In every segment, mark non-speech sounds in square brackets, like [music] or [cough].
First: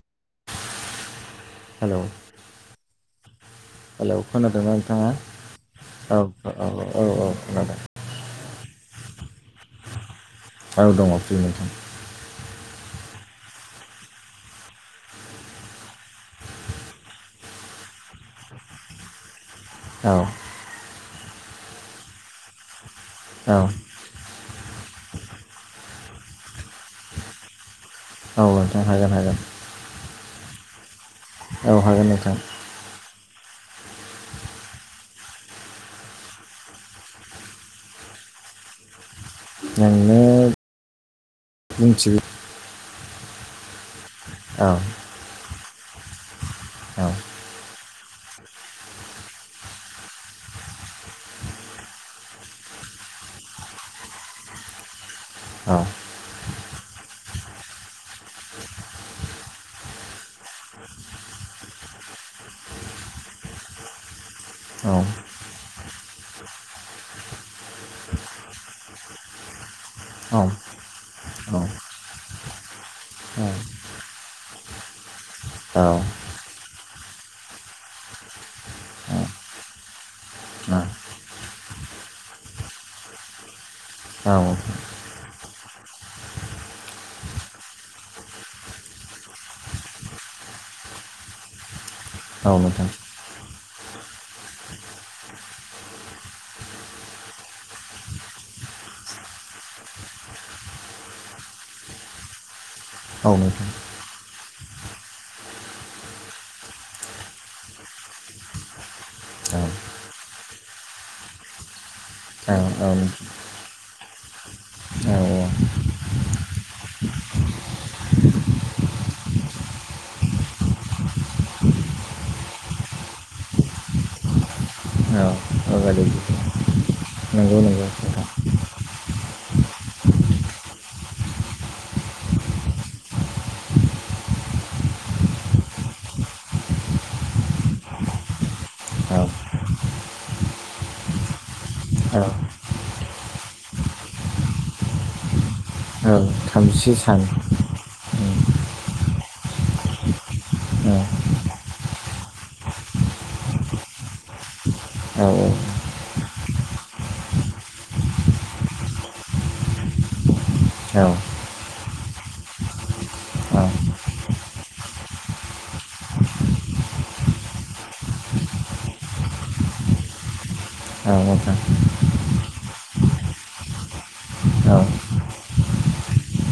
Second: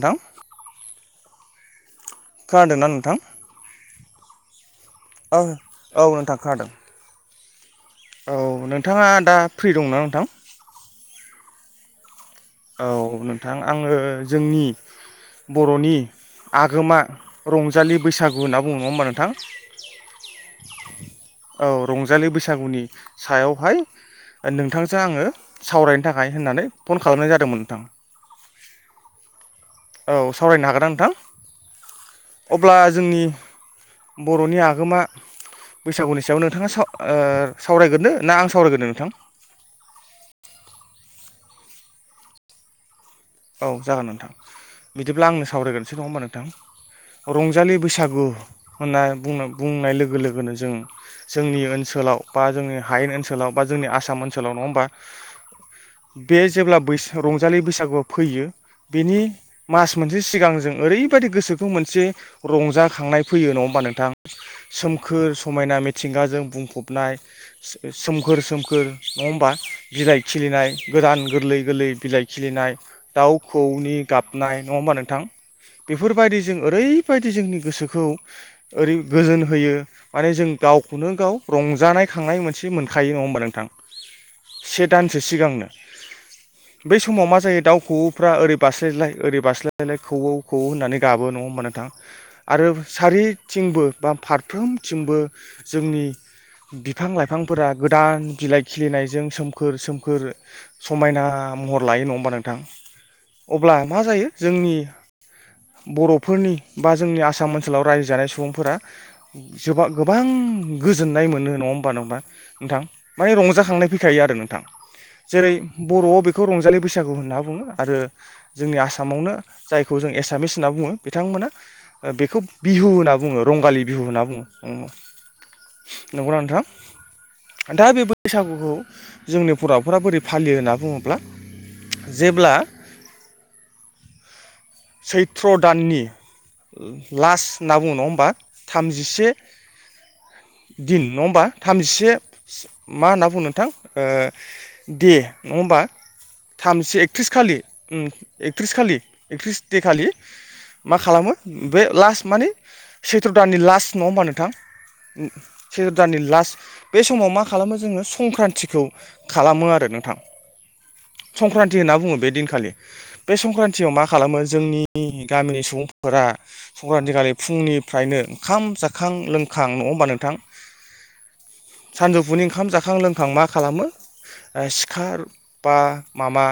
नोंथां हेलौ खोनादों ना नोंथां? हेलौ खोनादोंना नोंथाङा औ औ नोंथां खोनादों औ औ औ खोनादों औ नोंथाङा दा फ्रि दंना नोंथां? औ दङ फ्रि नोंथां औ नोंथां आङो जोंनि बर'नि आगोमा रंजालि बैसागु होनना बुङो नङा होमबा नोंथां? औ औ रंजालि बैसागुनि औ सायावहाय नोंथांजो आङो सावरायनो थाखाय होननानै फन खालामनाय जादोंमोन नोंथां। औ नोंथां हागोन हागोन। औ। सावरायनो हागोन आं नोंथां? औ हागोन नोंथां अब्ला जोंनि बर'नि आगोमा बैसागुनि सायाव नोंथाङा सावरायग्रदो ना आं सावरायग्रोनो नोंथां? नोंनो बुंथिग्रो औ जागोन नोंथां। बिदिब्ला आंनो सावरायग्रोनोसै नङा होनबा नोंथां। औ रंजालि बैसागु होनना बुंनाय लोगो-लोगोनो जों जोंनि ओनसोलनि ओनसोलाव बा जोंनि हायेन ओनसोलाव बा जोंनि आसाम ओनसोलाव नङा होमबा औ बे जेब्ला बै रंजालि बैसागुआ फैयो बेनि मास मोनसे सिगां जों ओरैबायाददि गोसोखौ मोनसे रंजाखांनाय फैयो न' नोंथां औ सोमखोर समायना मिथिंगाजों बुंफबनाय सोमखोर- सोमखोर ओ नङा होमबा बिलाइ खिलिनाय गोदान औ नोंथां औ नोंथां औ गोरलै- नोंथां गोरलै बिलाइ खिलिनाय दाउ खौनि गाबनाय नङा होमबा नोंथां? औ बेफोरबायदि जों ओरैबायदि जोंनि गोसोखौ ओरै गोजोन होयो माने जों गावखौनो गाव रंजानाय खांनाय मोनसे मोनखायो नङा होमबा नोंथां। से दानसो सिगांनो बै समाव मा जायो दाउ खौवौफ्रा ओरै बारास्लायलाय ओरै बास्लायलाय खौवौ खौवौ होननानै गाबो नङ होनोमबा नोथां आरो सारिथिंबो बा फारफ्रोमथिंबो जोंनि बिफां-लाइफांफोरा गोदान बिलाइ खिलिनायजों सोमखोर सोमखोर समायना महर लायो नङा होमबा नोंथां। अब्ला मा जायो जोंनि बर'फोरनि बा जोंनि आसाम ओनसोलाव रायजो जानाय सुबुंफोरा गोबां गोजोननाय मोनो नङा होमबा नोंथां माने रंजाखांनाय फैखायो आरो नोंथां जेरै बर'आव बेखौ रंजालि बैसागु होनना बुङो आरो जोंनि आसामावनो जायखौ जों एसामिस होनना बुङो बिथांमोना बेखौ बिहु होनना बुङो रंगालि बिहु होनना बुङो गारि नंगौना नोंथां नंगौ नंगौ दा बे नोंथां बैसागुखौ जोंनि बर'फोरा बोरै फालियो होनना बुङोब्ला जेब्ला सैथ्र' दाननि लास्ट होनना बुङो नङा होमबा थामजिसे औ दिल नङा होमबा थामजिसे औ मा होन्ना बुंङो नोंथां ओ दे नङा होमबा औ थामजि थामजिसे सान एकथ्रिस खालि, उम, एकथ्रिस खालि एकथ्रिस दे खालि मा औ खालामो बे लास्ट माने सैथ्र' दाननि लास्ट नङा होमबा नोंथां औ सैत्र' दाननि लास्ट बे समाव मा खालामो जोङो संक्रान्तिखौ खालामो आरो नोंथां। औ। संक्रान्ति होनना बुङो बे दिनखालि बे औ संक्रान्तयाव मा खालामो जोंनि गामिनि सुबुंफोरा आ संक्रान्तिखालि फुंनिफ्रायनो ओंखाम जाखां- लोंखां नङा होमबा नोंथां औ नोंथां सानजौफुनि ओंखाम जाखां- लोंखां मा खालामो औ सिखा बा माबा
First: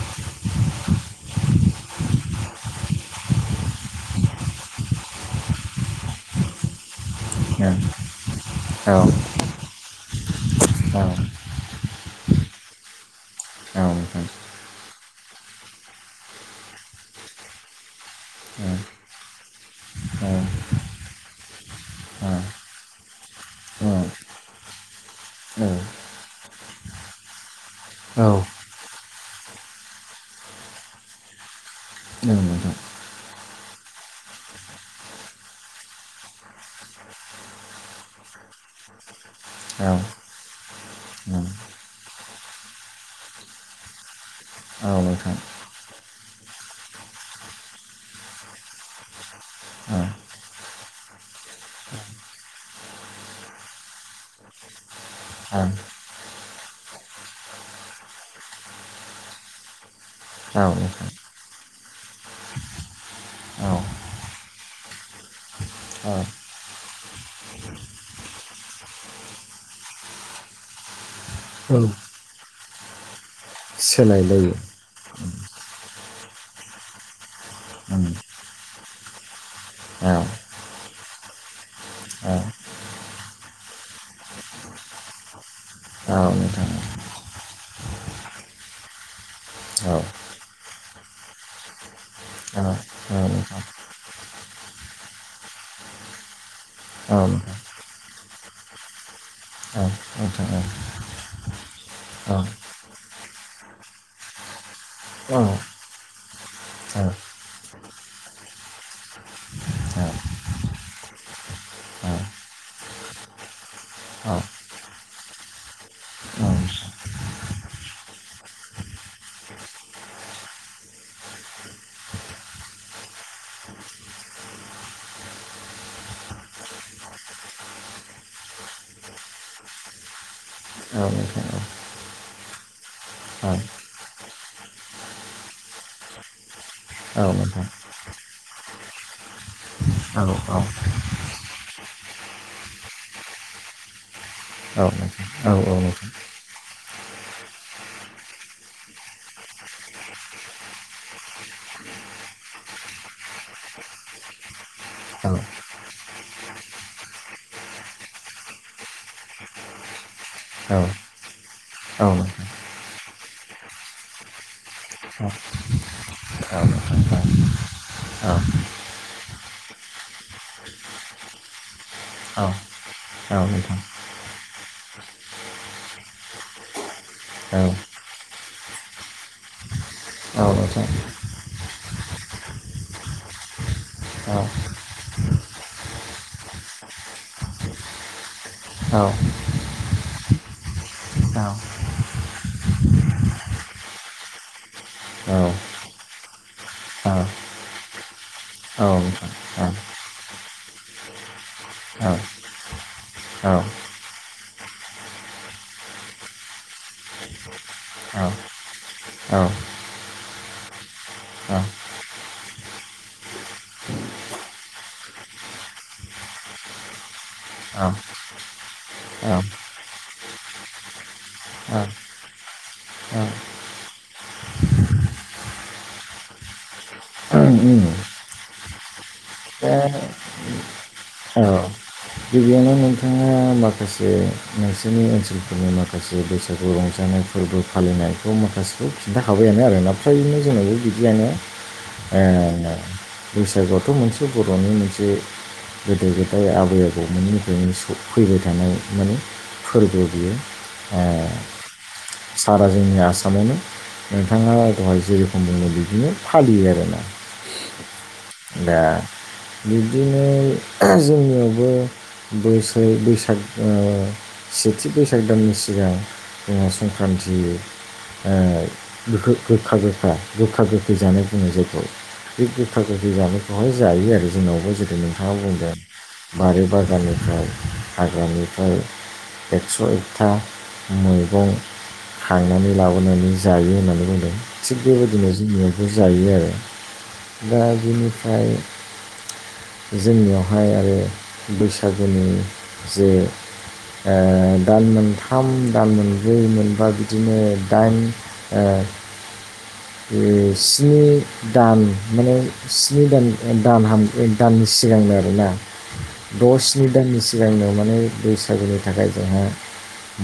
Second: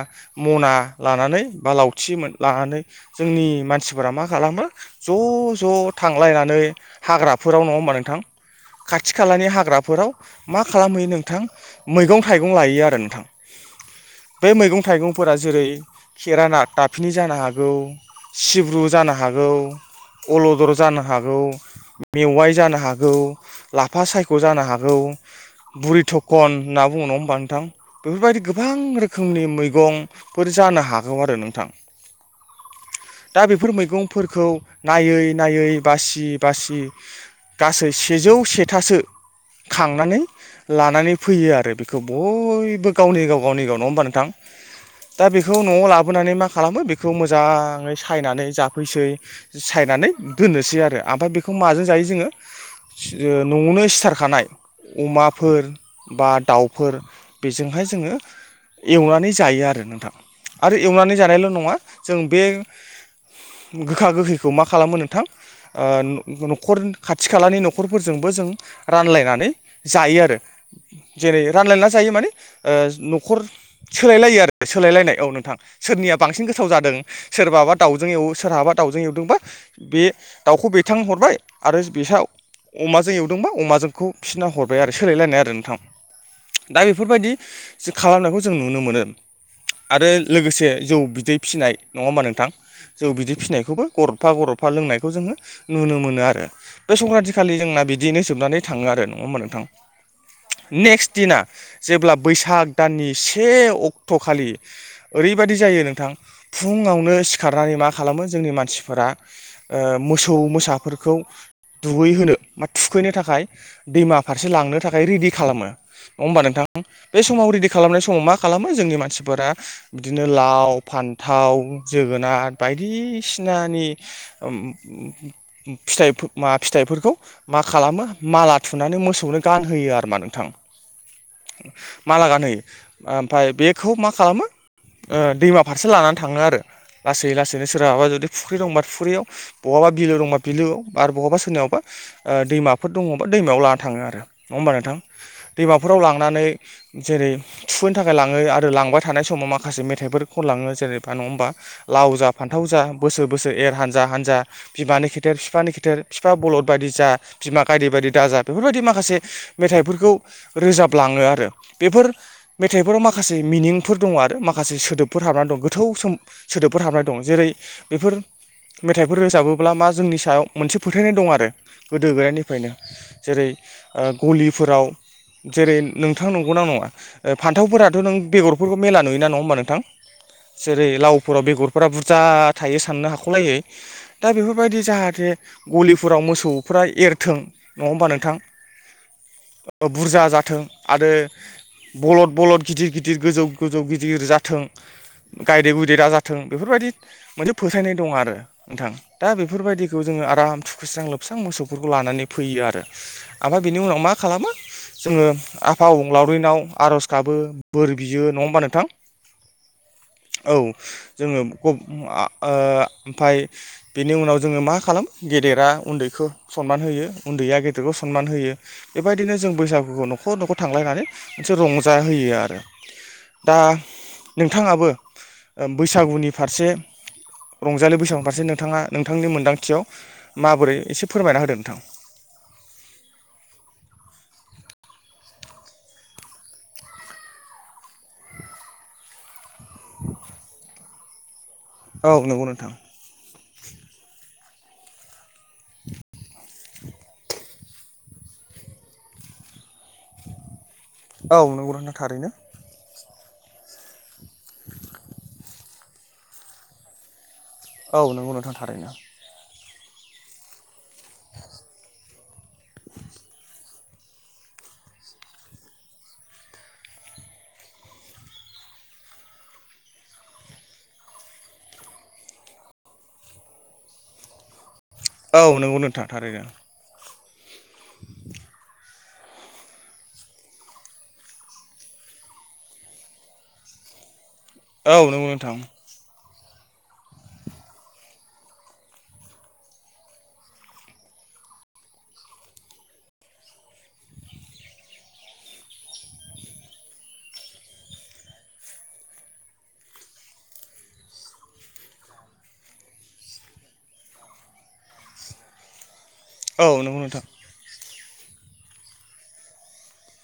मना लानानै बा लावथि लानानै जोंनि मानसिफोरा मा खालामो ज' ज' थांलायनानै हाग्राफोराव नङा होमबा नोंथां औ खाथि खालानि हाग्राफोराव मा खालामहैयो नोंथां मैगं-थाइगं लायो आरो नोंथां। औ। बे मैगं-थाइगंफोरा जेरै खेराना दाफिनि जानो हागौ, सिब्रु औ औ जानो हागौ, औ अलदर जानो हागौ, मेवाइ जानो हागौ, लाफा सायख' जानो हागौ, बुरि थखन होनना बुङो नङा होमबा नोंथां बेफोरबायदि गोबां रो खोमनि मैगंफोर जानो हागौ आरो नोंथां। नोंथां दा बेफोर मैगंफोरखौ नायै नायै बासि बासि गासै से जौ सेथासो खांनानै लानानै फैयो आरो बेखौ बयबो गावनि गाव- गावनि नङा होमबा नोंथां? औ दा बेखौ न'आव लाबोनानै मा खालामो बेखौ मोजाङै सायनानै जाफैसै सायना नानै दोननोसै आरो ओमफाय बेखौ माजों जायो जोङो न'आवनो सिथारखानाय अमाफोर बा दाउफोर बेजोंहाय जोङो एवनानै जायो आरो नोंथां आरो एवनानै जानायल' नङा जों बे गोखा गोखैखौ मा खालामो नोंथां ओ न'खर खाथि खालानि न'खरफोरजोंबो जों रानलायनानै जायो आरो जेरै रानलायना जायो माने ओ न'खर सोलायलायो आरो सोलायलायनायाव औ नों थां सोरनिया बांसिन गोथाव जादों सोरबाबा उम दाउजों एवो सोरहाबा दाउजों एवदोंबा बे औ दाउखौ बिथिं हरबाय आरो बिसा औ अमाजों एवदोंबा अमाजोंखौ बिसिना हरबाय आरो सोलायलायनाय आरो नोंथां। नोंथां दा बेफोरबायदि खालामनायखौ जों नुनो मोनो। औ आरो लोगोसे जौ बिदै फिसिनाय नङा होमबा नोंथां? औ जों बिदै नोंथां फिसिनायखौबो गरदफा गरदफा लोंनायखौ जोंङो नुनो मोनो आरो बे औ नोंथां औ संक्रान्ति खालि जोंना दा बिदियैनो जोबनानै थांङो आरो नङा होमबा नोंथां। नेक्स्ट दिना जेब्ला औ बैसाग दाननि से अक्ट'खालि ओरैबायाददि जायो नोंथां फुङावनो सिखारनानै मा खालामो जों जोंनि मानसिफोरा ओ मोसौ मोसाफोरखौ औ दुगैहोनो बा थुखैनो थाखाय दैमा औ फारसे लांनो थाखाय रेडि खालामो नङा औ होमबा नोंथां? बे समाव रेडि खालामनाय स समाव मा खालामो जोंनि मानसिफोरा बिदिनो लाव फान्थाव जोगोनार बायदि बायदिसिनानि फिथाइ फिथाइफोरखौ मा खालामो माला थुनानै मोसौनो गानहोयो आरो मा नोंथां माला गानहोयो ओमफाय बेखौ मा खालामो ओ दैमा फारसे लानानै थाङो आरो लासै लासैनो सोरहाबा जुदि फुख्रि दंबा फुख्रियाव बहाबा बिलो दंबा बिलोआव आरो बहाबा सोरनिनावबा दैमाफोर दङबा दैमायाव लाना थाङो आरो। नङा होमबा नोंथां? दैमाफोराव लांनानै जेरै थुखैनो थाखाय लांङो आरो लांबाय थानाय समाव माखासे मेथाइफोरखौ खनलाङो जेनेबा नङा होमबा लाव जा फान्थाव जा बोसोर बोसोर एर हानजा हानजा बिमानि खेथेर बिफानि खेथेर बिफा बलद बायदि जा बिमा गायदे बायदि दाजा बेफोरबायदि माखासे मेथाइफोरखौ औ रोजाबलाङो आरो बेफोर मेथाइफोराव माखासे मिनिंफोर दङ आरो माखासे सोदोबफोर हाबनानै दं गोथौ सोम सोदोबफोर हाबनानै दं जेरै बेफोर मेथाइफोर रोजाबोब्ला मा जोंनि सायाव मोनसे फोथायनाय दं आरो गोदो गोदनिफ्रायनो जेरै ओ गलिफोराव जेरै नोंथां नोंगौ ना नङा? फान्थावफोराथ' नों बेगरफोरखौ मेला नुयो ना नङा होनोमबा नोंथां। जेरै लावफोराव बेगरफोरा बुरजा थायो साननो हाख'लायै दा औ बेफोरबायदि जाहाथे गलिफोराव मोसौफ्रा एरथों नङा होमबा नोंथां औ बुरजा जाथों आरो बलद बलद गिदिर गिदिर गोजौ गोजौ गिदिर जाथों। गायदे गुयदै बादि दा जाथों बेफोरबायदि मोनसे फोथायनाय दं आरो नोंथां दा बे बेफोरबायदिखौ जोंङो आराम थुखस्रां लोबस्रां मोसौफोरखौ लानानै फैयो आरो ओमफाय बिनि उनाव मा खालामो जोंङो आफा अबंलावरिनियाव आर'ज गाबो बोर बियो नङा होमबा नोंथां? औ औ जोंङो ओ ओमफाय बेनि उनाव जोङो मा खा लामो गेदेरा उन्दैखौ सनमान होयो उन्दैया गेदेरखौ सनमान होयो बेबायदिनो जों बैसागु न'खर न'खर थांलायनानै मोनसे रंजाहोयो आरो। दा नोंथाङाबो ओ बैसागुनि फारसे रंजालि बैसागुनि फारसे नोंथाङा नोंथांनि मोन्दांथियाव दा माबोरै एसे फोरमायना औ होदो नोंथां। गिबियावनो नोंथाङा माखासे नोंसोरनि ओनसोलफोरनि माखासे बैसागु रंजानाय फोरबो फालिनायखौ माखासेखौ खिन्थाखाबायानो मोनो आरो ना फ्रायनो जोंनावो बिदियनो औ ओ नंगौ नोंथां बैसागुआवथ' मोनसे बर'नि मोनसे गोदो गोदाय आबै आबौमोननिफ्रायनो फैबाय थानाय माने फोरबो बियो ओ औ नंगौ नोंथां थारैनो सारा जोंनिया आसामावनो नोंथाङा दहाय जेरखम बुंदों बिदिनो फालियो आरोना औ नोंगौ नोथां थारैनो बिबदिनो जोंनियावबो बो बैसाग ओ सेथि बैसाग दाननि सिगां जोंहा संक्रान्ति होयो ओ गो गोखा गोखा गोखा गोखै जानाय बुङो जायखौ बे गोखा गोखै जानायखौहाय जायो आरो जोंनावबो जेरै नोंथाङा औ बुंदों नंगौ नोंथां थारैनो बारि बागाननि ओमफ्राय हाग्रानिफ्राय एक्स' एकथा मैगं खांनानै लाबोनानै जायो होननानै बुंदों थिग औ नंगौ बेबायदिनो नोंथां जोंनियावबो जायो आरो। दा बिनिफ्राय जोंनियाव बेवहाय आरो बैसागोनि जे ओ दान मोनथाम दान मोनब्रै मोनबा बिदिनो दाइन [inaudible] स्नि दान माने स्नि दान दान दाननि सिगांनो आरो। मोना औ दअसनि नंगौ दाननि नोंथां सिगांनो माने बैसागुनि थाखाय जोंहा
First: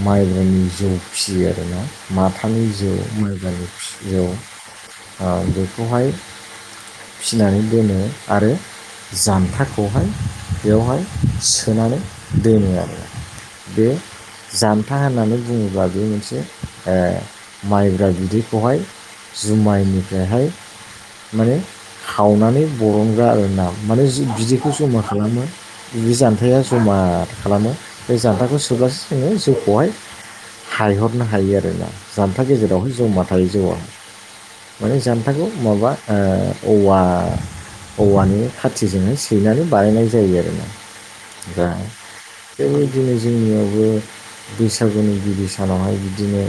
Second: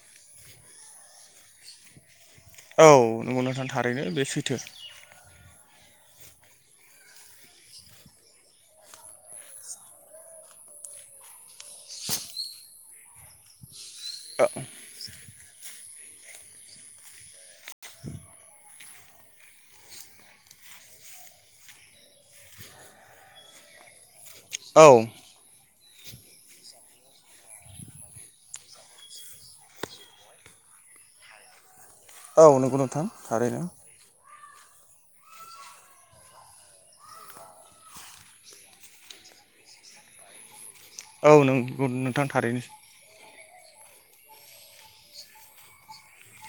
माइबनि जौ फिसियो आरोना माथानि औ जौ नंगौ माइगानि नोंथां थारैनो बे जौ सैथो बेखौहाय फिनानै दोनो आरो जानथार खौहाय बेवहाय सोनानै दोनो आरो। बे जानथा होननानै बुङोब्ला बे मोनसे माइब्रा बिदैखौहाय जुमायनिफ्रायहाय माने खावनानै बरनग्रा आरो ना माने बिदैखौ औ जमा खालामो बि जान्थाया जमा खालामो बे जान्थाखौ सोब्लासो जोङो जौखौहाय हायहरनो हायो आरोना जामथा औ नंगौ गेजेरावहाय नोंथां जमा थायो थारैनो। जौआ। माने जामथाखौ माबा औवा औवानि खाथिजोंनो सैनानै बानायनाय जायो आरो औ ना नंगौ नोंथां थारैनो जों दि जोंनियावबो बैसागुनि गिबि सानावहाय बिदिनो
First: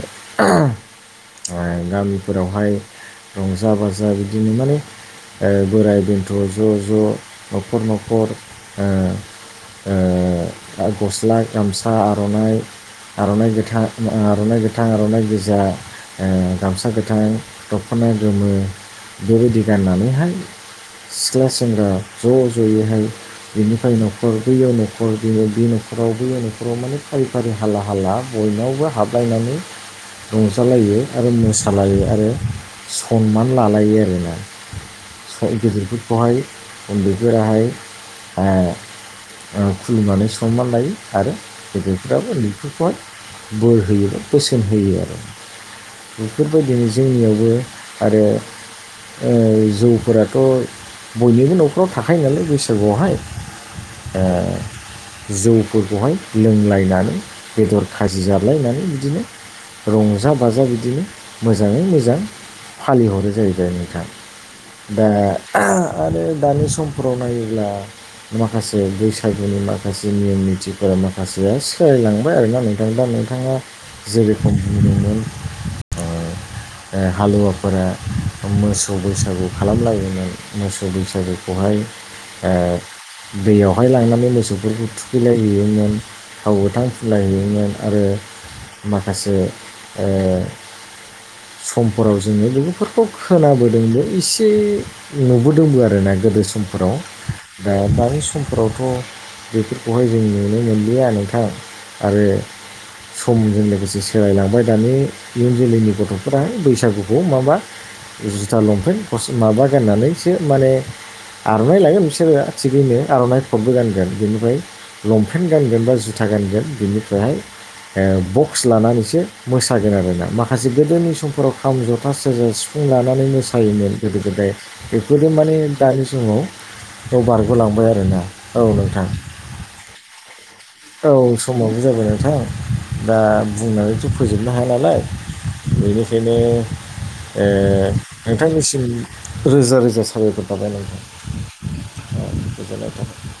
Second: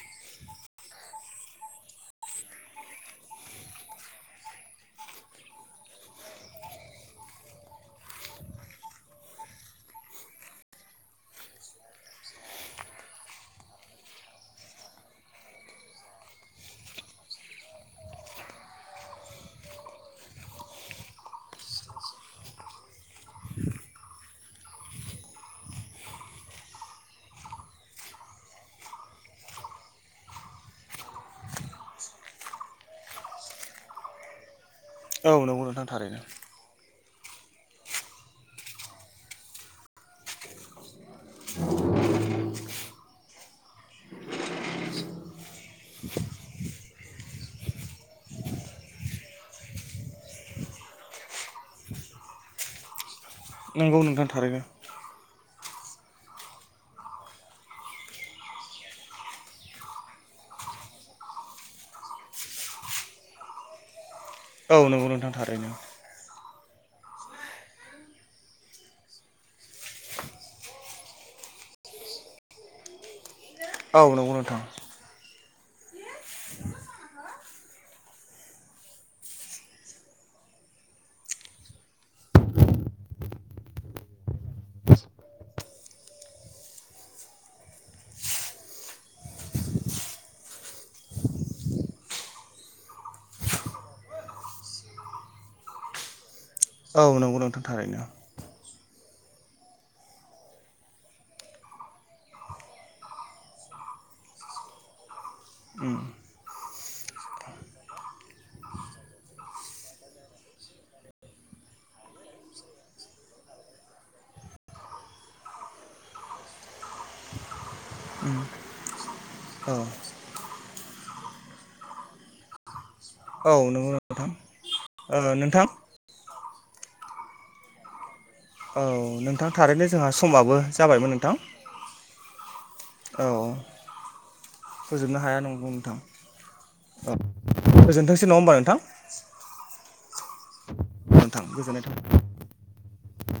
गामिफोरावहाय रंजा बाजा बिदिनो माने बोराय बेन्थ' ज' ज' न'खर न'खर ओ गस्ला गामसा आर'नाइ आर'नाइ गोथां आर'नाइ गोथां आर'नाइ गोजा गामसा गोथां दख'ना ना गोमो बेबायदि गाननानैहाय सिख्ला सेंग्रा ज'जयै हाय बेनिफ्राय न'खर बैयो न'खर दिनै बे न'खराव बैयो न'खराव माने फारि फारि हाला हाला बयनावबो हाबलायनानै रंजालायो आरो मोसालायो आरो सनमान लालायो आरोना। औ नंगौ नोंथां थारैनो गदेरफोरखौहाय उन्दैफोराहाय खुलुमनानै सननानै लायो आरो बेदैफोराबो उन्दैफोरखौहाय बोर होयोबा बोसोन होयो आरो। बेफोरबायदिनो जोंनियावबो आरो ओ जौफोराथ' बयनिबो न'खराव थाखायो नालाय बैसागुआवहाय नंगौ नोंथां थारैनो ओ जौ। फोरखौहाय लोंलायनानै बेदर खाजि जालायनानै बिदिनो रंजा बाजा बिदिनो मोजाङै मोजां फालिहरो जाहैबाय नोंथां। औ दा नंगौ नोंथां थारैनो आरो। दानि समफोराव नायोब्ला माखासे बैसागुनि माखासे नियम निथिफोरा माखासे बे सिोलायलांबाय आरोोना नोंथां दा नोंथाङा जेरेखम बुंदोंमोन। बे [unintelligible] हालुवाफोरा मोसौ बैसागु खालामलायोमोन मोसौ बैसागु बेहाय दैयावहाय लांनानै मोसौफोरखौ थुखैलायहैयोमोन थाव गोथां फुलायहैयोमोन आरो माखासे ओ [unintelligible] समफोराव जोङो लोगोफोरखौ खोनाबोदोंबो एसे नुबोदोंबो आरोना गोदो समफोराव औ नंगौ नोंथां दा थारैनो दानि समफोराव फथ' बेफोरखौहाय जों नुनो मोनलिया नोंथां आरो समजों लोगोसे सोलायलांबाय दानि इयुन जोलैनि गथ'फोरा बैसागुखौ माबा जुथा लंपेन्ट माबा गाननानैसो माने आर'नाइ लायो बिसोरो थिगैनो आर'नाइ फटबो गानगोन बेनिफ्राय लंपेन्ट गानगोन बा ज जुथा गानगोन बिनिफ्रायहाय बक्स लानानैसो औ मोसागोन आरोना माखासे गोदोनि समफोराव खाम जथा सेरजा सि फुं लानानै औ नंगौ मोसायोमोन गोदो नोंथां गोदाय ओ बेफोरजों माने नोंथां बे समाव बेयाव बारग'लांबाय आरोना औ नोंथां थारैनो जोंहा समाबो ज औ समावो जाबाय नोंथां दा औ बुंनानैथ' फोजोबनो हाया नालाय फोजोबनो हाया नंगौ नोंथां बेनिखायनो औ ओ‌‌ गोजोनथोंसै नङा होमबा नोंथां नोंथांनिसिम रोजा रोजा साबायखर बायावबाय नोंथां। गोथां गोजोननाय थ औ, [unintelligible] गोजोननाय थाबाय।